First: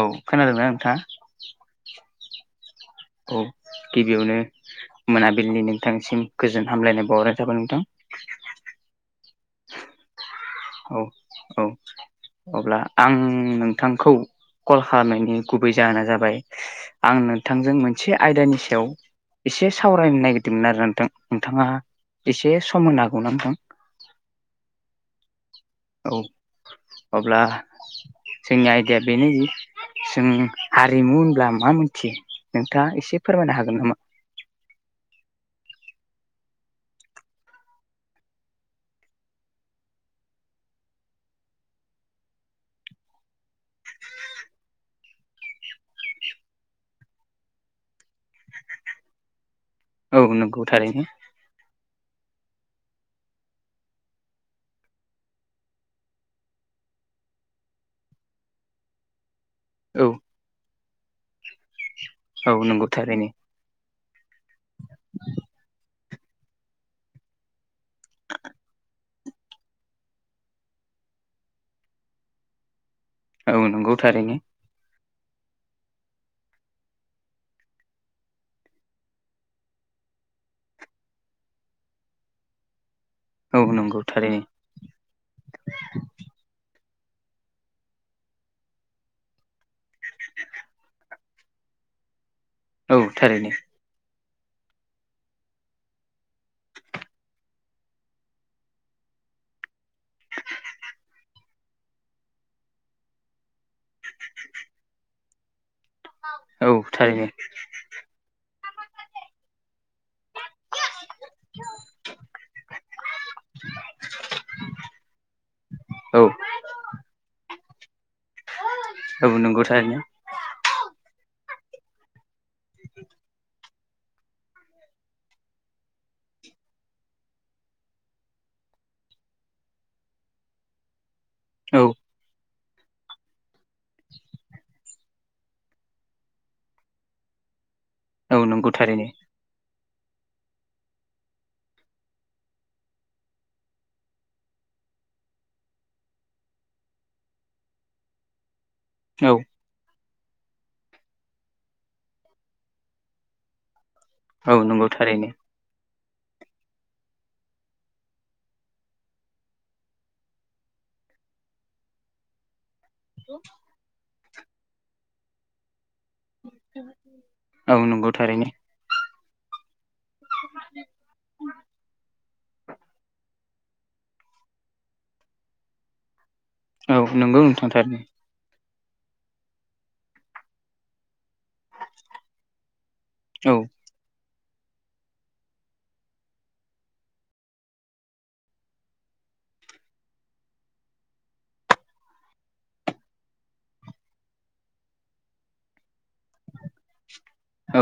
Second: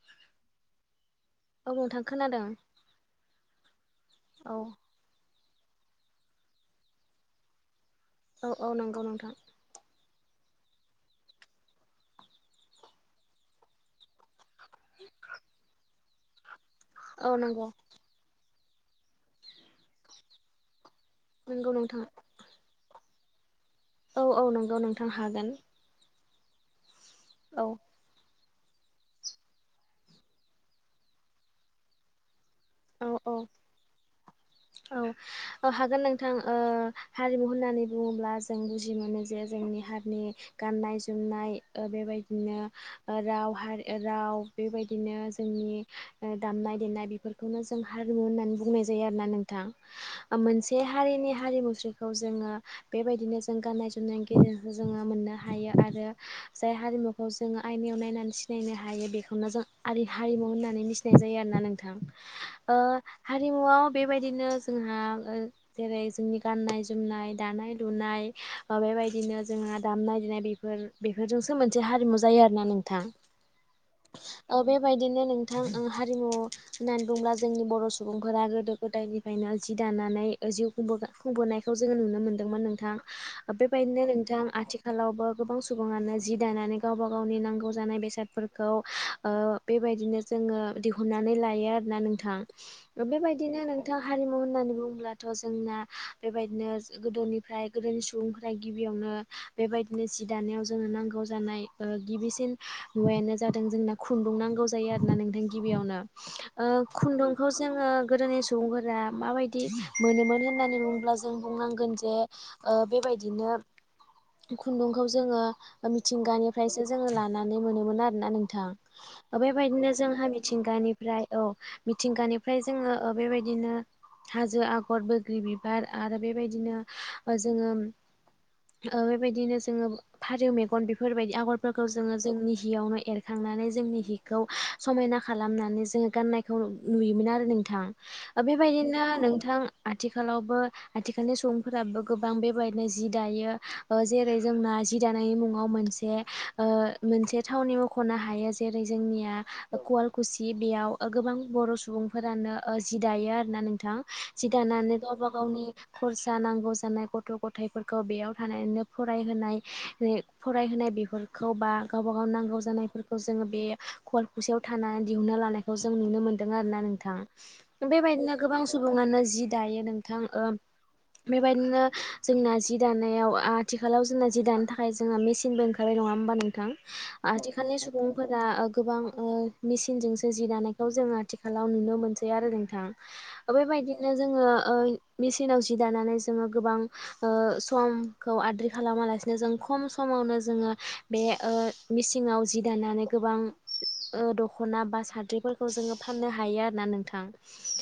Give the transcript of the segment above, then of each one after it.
औ खोनादोंना नोंथाङा? औ नोंथां खोनादों। औ गिबियावनो औ मोनाबा बिलनि नोंथांनिसिम गोजोन हामलायनाय बावहरनाय थाबाय नोंथां। औ औ नंगौ नोंथां। [inaudible] औ औ अब्ला आं नोंथांखौ कल खालामनायनि गुबै जाहोना जाबाय आं औ नंगौ नोंथांजों मोनसे आयदानि सायाव एसे सावरायनो नागिरदोंमोन आरो नोंथां नोंथाङा नंगौ नोंथां एसे सम होनो हागोन नामा नोंथां। औ औ नंगौ नोंथां हागोन। औ अब्ला औ जोंनि आयदाया बेनोदि जों हारिमु होनब्ला मा मोनथियो नोंथाङा औ एसे औ फोरमायनो हागोन नामा? गोथां हारिमु होननानै बुङोब्ला जों बुजि मोनो जे जोंनि हारिनि गाननाय जोमनाय नाय बेबायदिनो राव हारि राव बेबायदिनो जोंनि दामनाय देनाय बेफोर बेखौनो जों हारिमु होननानै बुंनाय जायो आरोोना औ नोंथां नंगौ मोनसे थारैनो हारिनि हारिमु खौ जोङो बेबायदिनो जों गाननाय जोमनायनि गेजेरजों जोङो मोननो हायो आरो जाय हारि खौ जोङो आइनायाव नायनानै सिनायनो हायो बे खौनो जों औ हारिमु होननानै मिथिनाय जायो आरोना औ नोंथां नंगौ थारैनो हारिमुवआव बेबायदिनो जोंहा जेरै जोंनि गाननाय जोमनाय दानाय लुनाय बेबायदिनो जोंहा दामनाय देनाय बेफोर बेफोरजोंसो मोनसे हारिमु जायो आरोना नोंथां। औ नंगौ थारैनो। बिदिनो नोंथां आं हारिमु होननानै बुंङोब्ला जोंनि बर' सुबुंफोरा गोदो गोदायनिफ्रायनो जि दानानै जिउ खुंबोनायखौ जोङो नुनो मोनदोंमोन नोंथां। औ नंगौ बेबायदिनो थारैनो नोंथां आथिखालावबो गोबां सुबुङानो जि दानानै गावबा गावनि नांगौ जानाय बेसादफोरखौ बेबायदिनो जोङो दिहुननानै लायो। आरोना नोंथां औ थारैनो बेबायदिनो नोंथां। हारिमु होननानै बुङोब्लाथ' जोंना बेबायदिनो गोदोनिफ्राय गोदोनि सुबुंफोरा गिबियावनो बेबायदिनो जि दानायाव जोंनो नांगौ जानाय गिबिसिन मुवायानो जादों जोंना खुन्दुं नांगौ जायो आरोना नोंथां गिबियावनो औ थारैनो खुन्दुंखौ जोङो गोदोनि सुबुंफोरा माबायदि मोनोमोन होननानै बुंङोब्ला जों बुंनांगोन जे बेबायदिनो खुन्दुंखौ जोङो औ मिथिंगानिफ्रायसो जोङो लानानै मोनोन आरोना नोंथां औ नंगौ बेबायदिनो थारैनो जोंहा मिथिंगानिफ्राय औ मिथिंगानि फ्राय जोङो बेबायदिनो हाजो आगर बग्रि बिबार आरो बेबायदिनो जोङो ओ बेबायदिनो जोङो फारौ मेगन बेफो बेफोरबायदि औ आगरफोरखौ जोङो जोंनि हियावनो एरखांनानै जोंनि हिखौ समायना खालामनानै जोङो गाननायखौ नुयोमोन आरो नोंथां औ नंगौ बेबायदिनो थारैनो नोंथां आथिखालावबो आथिखालनि सुबुंफोराबो गोबां बेबायदिनो जि दायो ओ जेरै जोंना जि दानायनि मुं याव मोनसे ओ मोनसे थावनि मोखोनो हाया जेरै औ जोंनिया कवालकुसि बेयाव गोबां बर' सुबुंफोरानो जि दायो आरोना नोंथां। जि औ नंगौ दानानै थारैनो गावबा गावनि खरसा नांगौ जानाय गथ' गथायाइफोरखौ बेयाव थानानैनो फरायहोनाय फरायहोनाय बेफोरखौ बा गावबा गाव नांगौ जानायफोरखौ जोङो बे खवाल खुसेयाव थानानै दिहुननो लानायखौ जों जों नुनो मोनदों आरो ना नोंथां औ नंगौ बेबायदिनो थारैनो गोबां सुबंआनो जि दायो नों थां बेबायदिनो जोंना जि दानायाव आथिखालाव जोंना जि दानो थाखाय जोंना मेसिनबो ओंखारबाय नङा होमबा नों थां औ नंगौ नोंथां आथिखालनि थारैनो सुबुंफोरा ओ गोबां ओ मेसिनजोंसो जि दानायखौ जोङो आथिखालाव नुनो मोनसै आरो नोंथां औ बेबायदिनो जोङो ओ मेचिनाव जि दानानै जोङो गोबां ओ समखौ आद्रि खालामाला लासे जों खम समावनो जोङो बे ओ मिसिङाव जि दानानै गोबां ओ दखना बा साद्रिफोरखौ जोङो फाननो हायो आरो ना नोंथां।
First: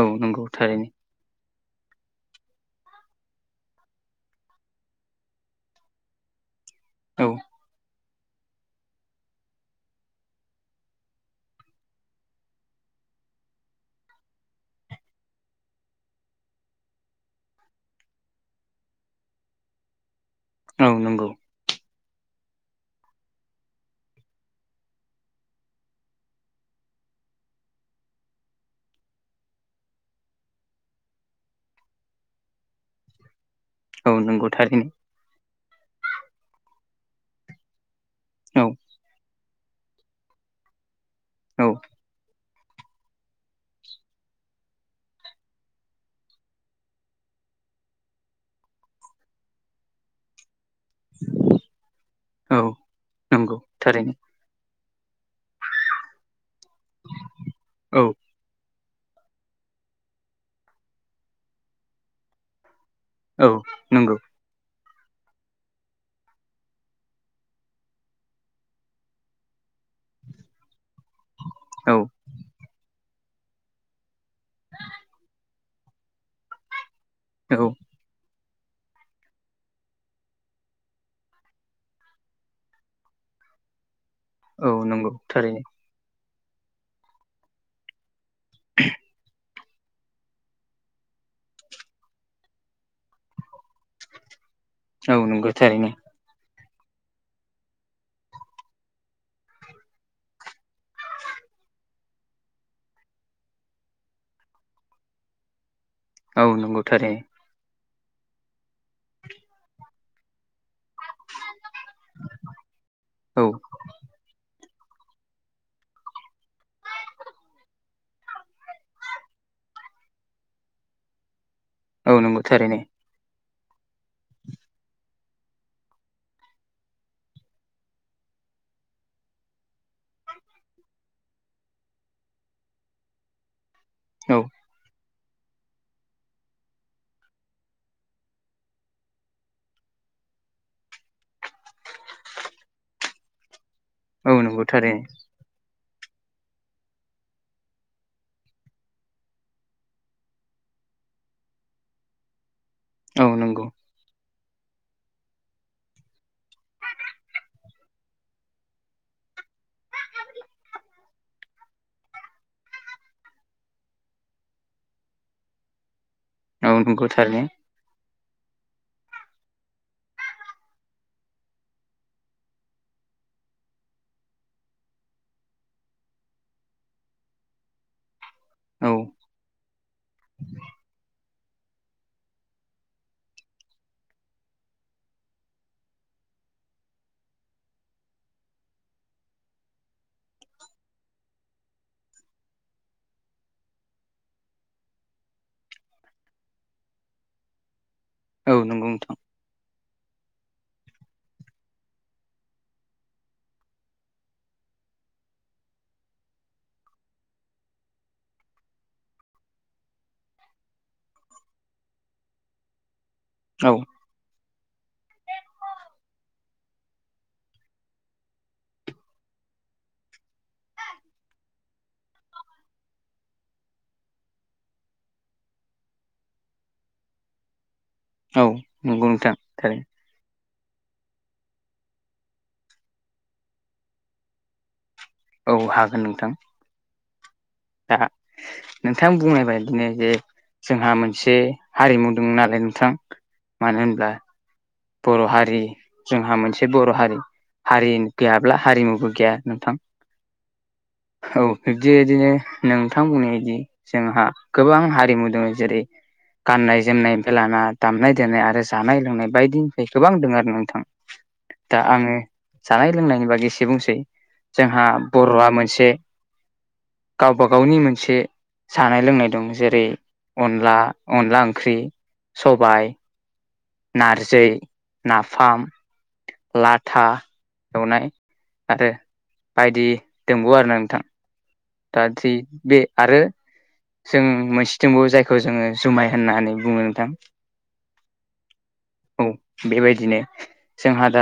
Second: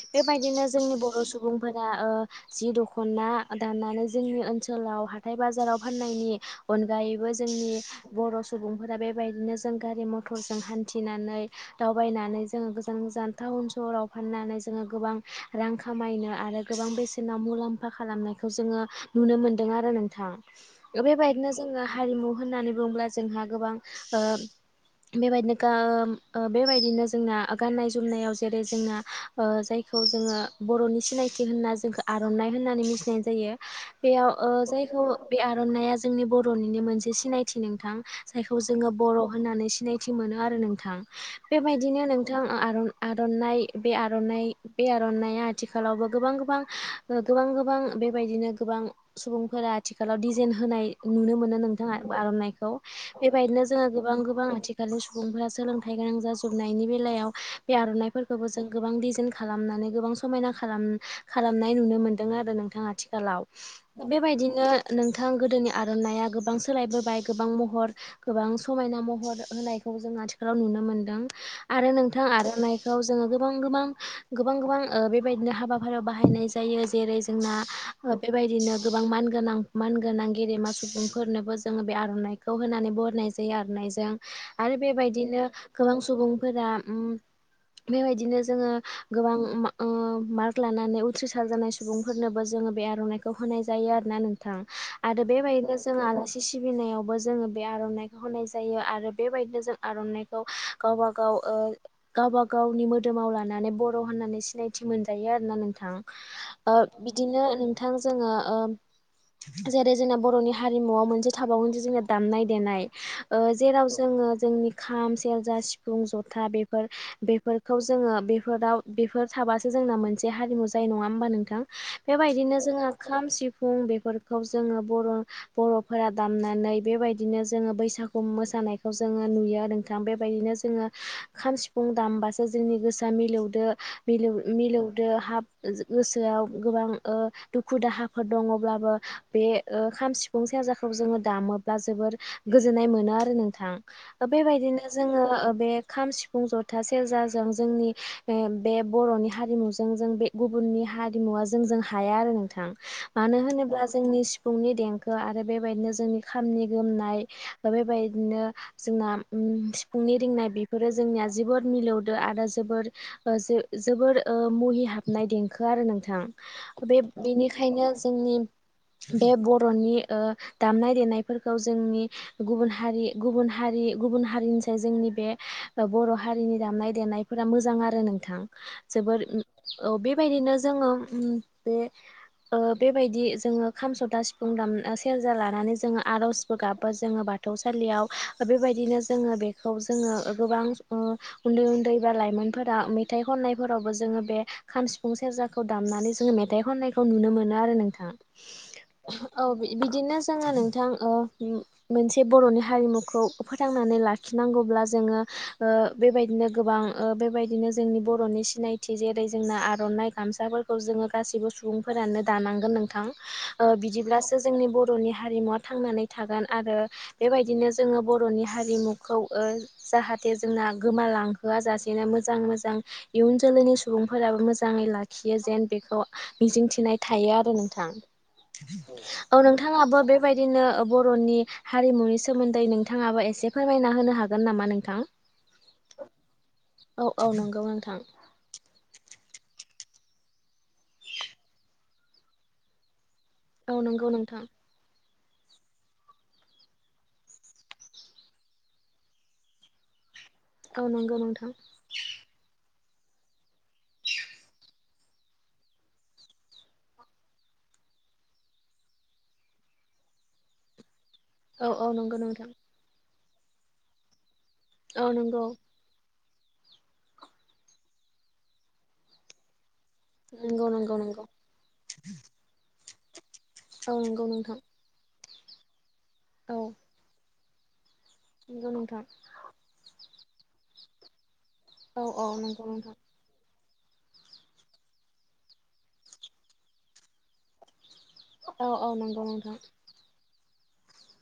औ नंगौ थारैनो जोंनि बर' सुबु बुंफोरा ओ जि दखना दाननानै जोंनि ओनसोलाव हाथाय बाजाराव फाननायनि अनगायैबो औ जोंनि बर' सुबुंफोरा बेबायदिनो जों गारि मथरजों हान्थिनानै दाउ बायनानै जोङो गोजान गोजान टाउन सहराव फाननानै जोङो गोबां रां खामायनो आरो गोबां बेसेनाव मुलाम्फा खालामनायखौ जोङो नुनो मोनदों आरो नोंथां औ नंगौ बेबायदिनो जोङो हारिमु होननानै बुङोब्ला जोंहा गोबां ओ बेबायदिनो गा ओ ओ बेबायदिनो जोंना गाननाय जोमनायाव जेरै जोंना ओ जायखौ जोङो बर'नि सिनायथि हो होनना जोंखौ आरनाइ होननानै मिथिनाय जायो औ बेयाव नंगौ ओ थारैनो जायखौ बे आर'नाइआ जोंनि बर'निनो मोनसे सिनायथि नोंथां जायखौ औ जोङो बर' होननानै सिनायथि मोनो आरो नोंथां औ बेबायदिनो नोंथां आ आर आर'नाइ बे आर'नाइ बे आर'नाइया आथिखालावबो गोबां गोबां ओ गोबां गोबां बेबायदिनो गोबां सुबुंफोरा आथिखालाव दिजेन हो होनाय नुनो मोनो नोंथाङा आर'नाइखौ औ नंगौ बेबायदिनो जोङो थारैनो गोबां गोबां आथि खालनि सुबुंफोरा सोलोंथाइ गोनां जाजोबनायनि बेलायाव बे औ आर'नाइफोरखौबो जों गोबां डिजेन खालामनानै गोबां समायना खालाम खालामनाय नुनो मोन्दों आरो नोंथाङा। आथिखालाव औ नंगौ बेबायदिनो नोंथां गोदोनि आर'नायइया गोबां सोलायबोबाय गोबां महर गोबां समायना महर होनाय जों आथिखालाव नुनो मोनदों आरो औ औ नोंथां आर'नाइखौ जोङो गोबां गोबां गोबां गोबां बेबायदिनो हाबा बाहायनाय जायो जेरै जोंना ओ बे बेबायदिनो गोबां मानगोनां मानगोनां गेदेमा सुबुंफोरनोबो जोङो बे आर'नाइखौ होनानै बरनाय जा जायो आरोनाइजों औ नंगौ बेबायदिनो थारैनो गोबां सु सुबुंफोरा ओम बेबायदिनो जोङो गोबां ओम मार्क लानानै उथ्रिसार जानाय सुबुंफोरनोबो जोङो बे आर'नाइखौ होनाय जायो आरोना नों थां औ आरो नंगौ बेबायदिनो थारैनो जों आलासि सिबिनायावबो जोङो बे आर'नाइखौ होनाय जायो आरो बेबायदिनो जों आर'नाइखौ गावबा गाव ओ गावबा गावनि मोदोमाव लानानै बर' होननानै सिनायथि मोनजायो आरोना नोंथां। औ ओ नंगौ थारैनो बिदिनो नोंथां जोङो ओ जेरै जोंना बर'नि हा हारिमुवआव मोनसे थाबावोन जे जोंनि दामनाय देनाय ओ औ जेराव जोङो जोंनि खाम सेरजा सि फुं जथा बेफोर बेफोरखौ जोङो बेफोराव बेफोर थाबासो जोंना मोनसे हारिमु जा नाय नङा होमबा नोंथां औ नंगौ बेबायायदिनो थारैनो जों खाम सि फुं बेफोरखौ जोङो बर' बर'फोरा दामनानै बेबायदिनो जोङो बैसागु मोसा नायखौ जोङो नुयो नोंथां बेबायदिनो जोङो खाम, सिफुं दामबासो जोंनि गोसोआ मिलौदो मिलौ औ मिलौ दोहाब गोसोआव गोबां ओ दुखु दाहाफोर दङब्लाबो बे ओ खाम, सिफुं सेराजाखौ जोङो दामोब्ला जोबोर गोजोननाय मोनो आरो नोंथां औ नंगौ बेबायदिनो थारैनो जोङो बे खाम, सिफुं, जथा, सेरजाजों जोंनि बे बर'नि हारिमुजों जों बे गुबुन नि हारिमुवा जोंजों हाया आरो नोंथां औ मानो नंगौ होनोब्ला जोंनि सिफुंनि देंखो आरो बेबायदिनो जोंनि खामानि गोमनाय बेबायदिनो जोंना सिफुंनि रिंनाय बेफोरो जोंनिया जोबोर मिलौदो आरो जोबोर जोबोर मुहि हाबनाय देंखो आरो नोंथां औ बे नंगौ थारैनो बेनिखायनो जोंनि बे बर'नि ओ दामनाय देनायफोरखौ जोंनि गुबुन हारि गुबुन हारि गुबुन हारिनिसाय जोंनि बे बर' हारिनि दामनाय देनायफोरा मोजां आरो नोंथां औ जोबोद औ बेबायदिनो जोङो बे ओ बेबायदि जोङो खाम, जथा, सिफुं दाम सेरजा लानानै जोङो आर'जबो गाबो जोङो बा थौसालियाव बेबायदिनो जोङो बेखौ जोङो गोबां उन्दै उन्दै बा लाइमोनफोरा मेथाइ खननायफोरावबो जोङो बे खाम, सिफुं, सेर सेरजाखौ दामनानै जोङो मेथाइ खननायखौ नुनो मोनो आरो नोंथां। औ नंगौ नोंथां औ बिदिनो जोङो नोंथां ओ मोनसे बर'नि हारिमुखौ फोथांनानै लाखिनांगौब्ला जोङो बेबायदिनो गोबां बेबायदिनो जोंनि बर'नि सिनायथि जेरै जोंना आर' नाइ गामसाफोरखौ जोङो गासिबो सुबुंफोरानो दानांगोन नोंथां औ बिदिब्लासो जोंनि बर'नि हारिमुवा थांनानै थागोन आरो बेबायदिनो जोङो बर'नि हारिमुखौ ओ जाहाथे जोंना गोमालांहोआ जाासेनो मोजां मोजां इयुन जोलैनि सुबुंफोराबो मोजा ङै लाखियो जेन बेखौ मिजिंथिनाय थायो आरो नोंथां औ नंगौ नोंथां औ थारैनो नोंथाङाबो बेबायदिनो बर'नि हारिमुनि सोमोन्दै नोंथाङाबो एसे फोरमायना होनो हागोन नामा नोंथां औ हागोन नोंथां औ औ नंगौ दा नोंथां नोंथां बुंनाय बादिनो जे जोंहा मोनसे हारिमु दं नालाय नोंथां औ मानो नंगौ होनब्ला नोंथां बर' हारि जोंहा मोनसे बर' हारि हारि गैयाब्ला हारिमुबो गैया नोंथां औ नंगौ औ नोंथां बिब्दि बादिनो नोंथां बुंनायबायदि जोंहा गोबां हारिमु दङ जेरै गाननाय जोमनायनिनायनिफ्राय लाना दामनाय देनाय आरो जानाय लोंनाय बायदिनिफ्राय गोबां दङ आरो नोंथां औ दा औ आङो नंगौ नोंथां जानाय लोंनायनि बागै एसे बुंसै जोंहा औ नंगौ बर'वा मोनसे गावबागावनि मोनसे जानाय लोंनाय दं जेरै नंगौ अनला नंगौ नंगौ अनला ओंख्रि सबाइ औ नंगौ नारजि नोंथां नाफाम औ लाथा एवनाय नंगौ नोंथां दङ आरोना नोंथां औ औ दादि नंगौ बे नोंथां आरो जों मोनसे दंबावो जायखौ जोङो जुमाइ होननानै बुङो नोंथां औ औ नंगौ नोंथां जोंहा दा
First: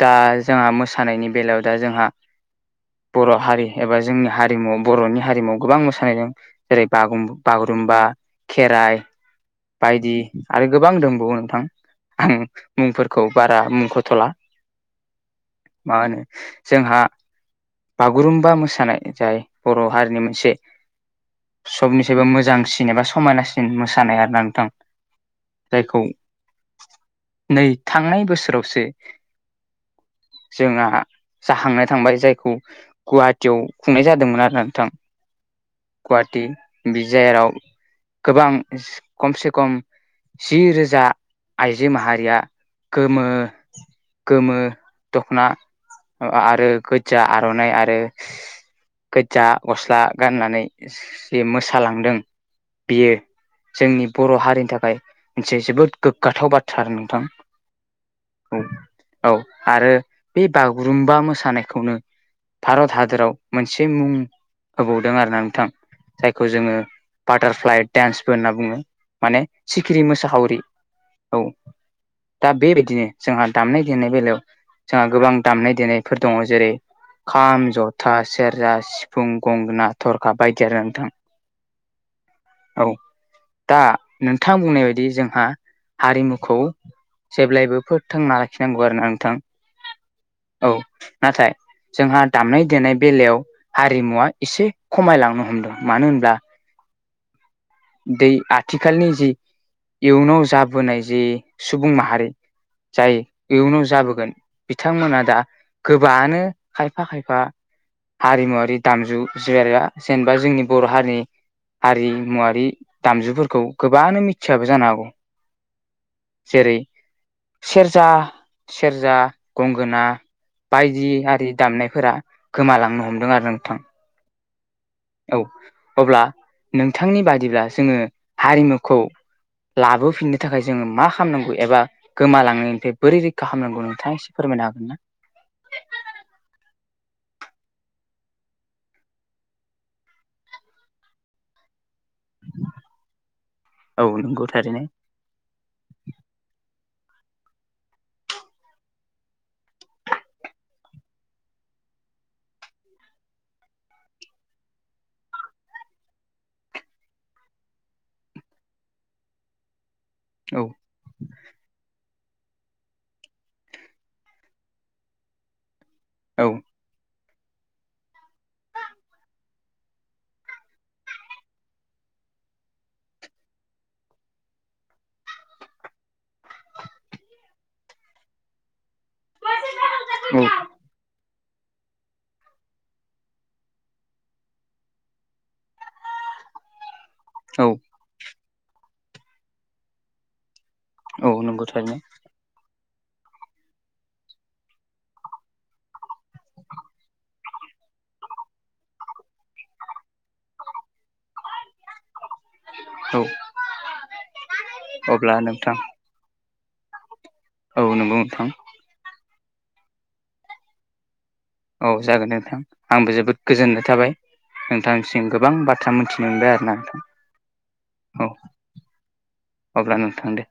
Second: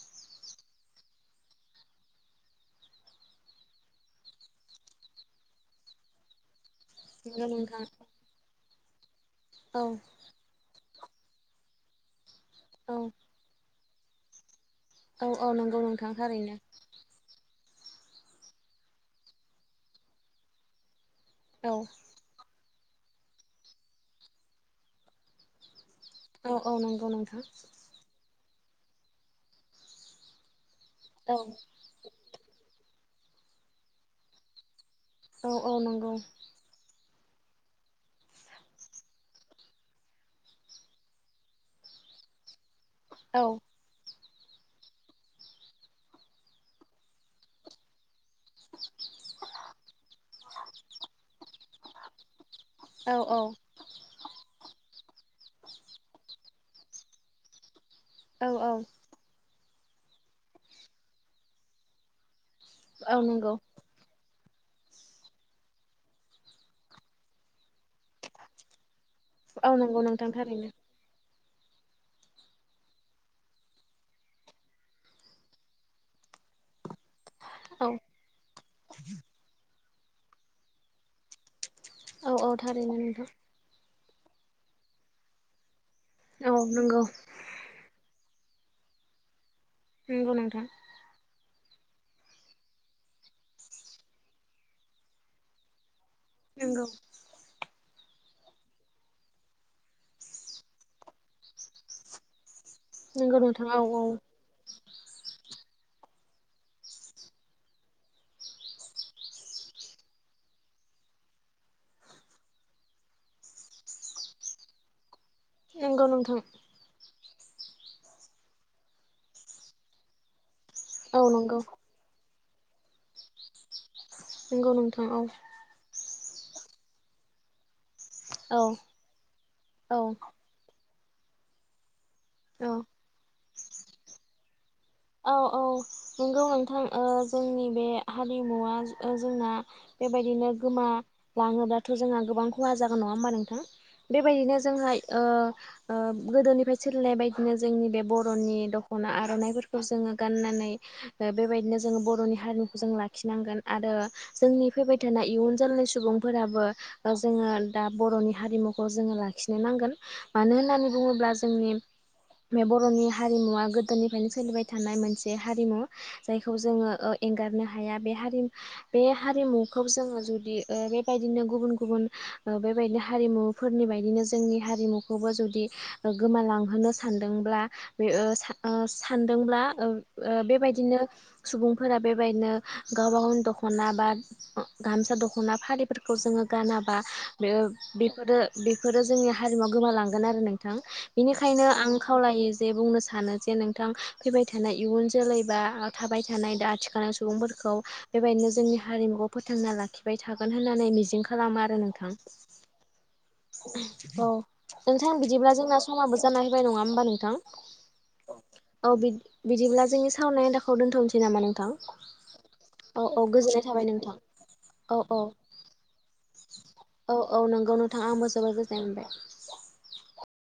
दा जोंहा मोसानायनि बेलायाव दा जोंहा बर' हारि एबा जोंनि हारिमु बर'नि हारिमुवाव गोबां मोसानाय दं। जेरै बागु नंगौ नोंथां बागुरुम्बा खेराइ औ बायदि आरो गोबां दंबावो नोंथां ओम औ मुंफोरखौ बारा मुंखथ'ला औ औ नोंगौ मा नोंथां होनो थारैनो जोंहा बागुरुम्बा मोसानाय जाय बर' हारिनि मोनसे औ सबनिफ्रायबो मोजांसिन एबा समायनासिन मोसानाय आरो ना नोंथां जायखौ औ औ नंगौ नोंथां नै थांनाय बोसोरावसो जोंहा औ जाखांना थांबाय जायखौ गुवाहाटियाव खुंनाय जादोंमोन आरो ना नोंथां औ औ नोंगौ गुवाहाटि बि जेराव गोबां खमसे खम जि रोजा आइजो माहारिया गोमो औ गोमो दख'ना आरो गोजा आर'नाइ आरो गोजा गस्ला गाननानै जि मोसालांदों बियो औ औ जोंनि बर' हारिनि थाखाय जोबोद गोग्गाथाव बाथ्रा नोंथां औ औ आरो बे बागुरुम्बा मोसानायखौनो भारत औ हादराव नंगौ मोनसे मुं होबावदों आरोना नोंथां जायखौ जोङो बाटारफ्लाइ डेन्स बुङो माने औ नंगौ सिखिरि नोंथां मोसाहावरि थारैनो औ दा बेबायदिनो जोंहा दामनाय देनाय बेलायाव जोंहा गोबां दामनाय देनायफोर दङ जेरै खाम औ जथा सेरजा सिफुं गंगोना थरखा बायदि आरो नोंथां औ औ थारैनो नोंथां दा नोंथां बुंनाय बायदि जोंहा हारिमुखौ औ नंगौ जेब्लायबो थांन लाखिनांगौ आरो ना नोंथां नोंगौ नोंथां औ नाथाय जोंहा दामनाय देनाय बेलायाव हारिमुवा इसे खमायलांनो हमदों मानो होन नोंगौ बि आथिखालनि जि इयुनाव जाबोनाय जे सुबुं माहारि जाय नंगौ नोंथां औ इयुनाव औ जाबोगोन बिथांमोना दा गोबाङानो खायफा खायफा हारिमुवारि दामजु [unintelligible] जेनेबा जोंनि बर' हारिनि हारिमुवारि दामजुफोरखौ गोबाङानो मिथियाबो जानो हागौ नोंगौ नोंथां जेरै सेरजा सेरजा गंगोना बायदि औ आरि नंगौ दामनायफोरा गोमालांनो हमदों आरो नोंथां नोंगौ नोंथां औ अब्ला नोंथांनि बादिब्ला जोङो औ हारिमुखौ औ लाबोफिननो थाखाय जोङो मा खालामनांगौ एबा औ गोमालांनायनिफ्राय बोरै रैखा खालामनांगौ नोंथाङा एसे फोरमायनो हागोन ना औ औ नोंगौ नोंथां ओ जोंनि बे हारिमुवा जोंना बेबायदिनो गोमा लाङोबा जोंहा गोबां खहा जागोन नङा होमबा नोंथां औ नंगौ बेबायदिनो थारैनो जोंहा ओ ओ गोदोनि सोलिनाय बायदिनो जोंनि बे बर'नि दख'ना आर'नाइफोरखौ जोङो गाननानै बेबायदिनो जोङो बर'नि हारिमुखौ जों लाखिनांगोन आरो जोंनि फैबाय थानाय इयुन जोलै सुबुंफोराबो जोङो दा बर'नि हारिमुखौ जोङो लाखिनो नांगोन मानो औ होननानै बुङोब्ला जोंनि बे बर'नि हारिमुवा गोदोनिफ्रायनो सोलिबाय थानाय मोनसे हारिमु औ जायखौ जोङो एंगारनो हाया बे हारि बे हारिमुखौ जोङो जुदि ओ बेबायदिनो गुबुन गुबुन बेबायदिनो हारिमुफोरनि बायदिनो जोंनि हारिमुखौबो जुदि गोमालांहोनो सान दोंब्ला बे ओ सा ओ सानदोंब्ला ओ ओ बेबायदिनो सुबुंफोरा बेबायदिनो गावबागावनि दख'ना बा गामसा दख'ना फालिफोरखौ जोङो गानाब बा औ बे-बेफोरो बेफोरो जोंनि हारिमुवा गोमालांगोन आरो नों नोंथां औ नंगौ बिनिखायनो आं थारैनो खावलायो जे बुंनो सानो जे नोंथां फैबाय थानाय इयुन जोलै बा थाबाय थानाय दा आथिखालनि सुबुंफोरखौ बेबायदिनो जोंनि हारिमु फोथांना लाखिबाय थागोन होननानै मिजिं खालामो आरो नोंथां औ औ नोंथां अब्ला बिदिब्ला नोंथां जोंना समाबो जानाय होबाय नङा होमबा नोंथां औ नोंगौ नोंथां। औ बिद - बिदिब्ला जोंनि सावनाय आयदाखौ दोन्थ'निसै औ जागोन दे नोंथां आंबो जोबोद गोजोननाय थाबाय। औ औ नोंथांसिम गोबां बाथ्रा मोनथिनो मोनबाय आरोना नोंथां औ औ नंगौ नोंथां औ आंबो जोबोर गोजोननाय मोनबाय। अब्ला नोंथां दे।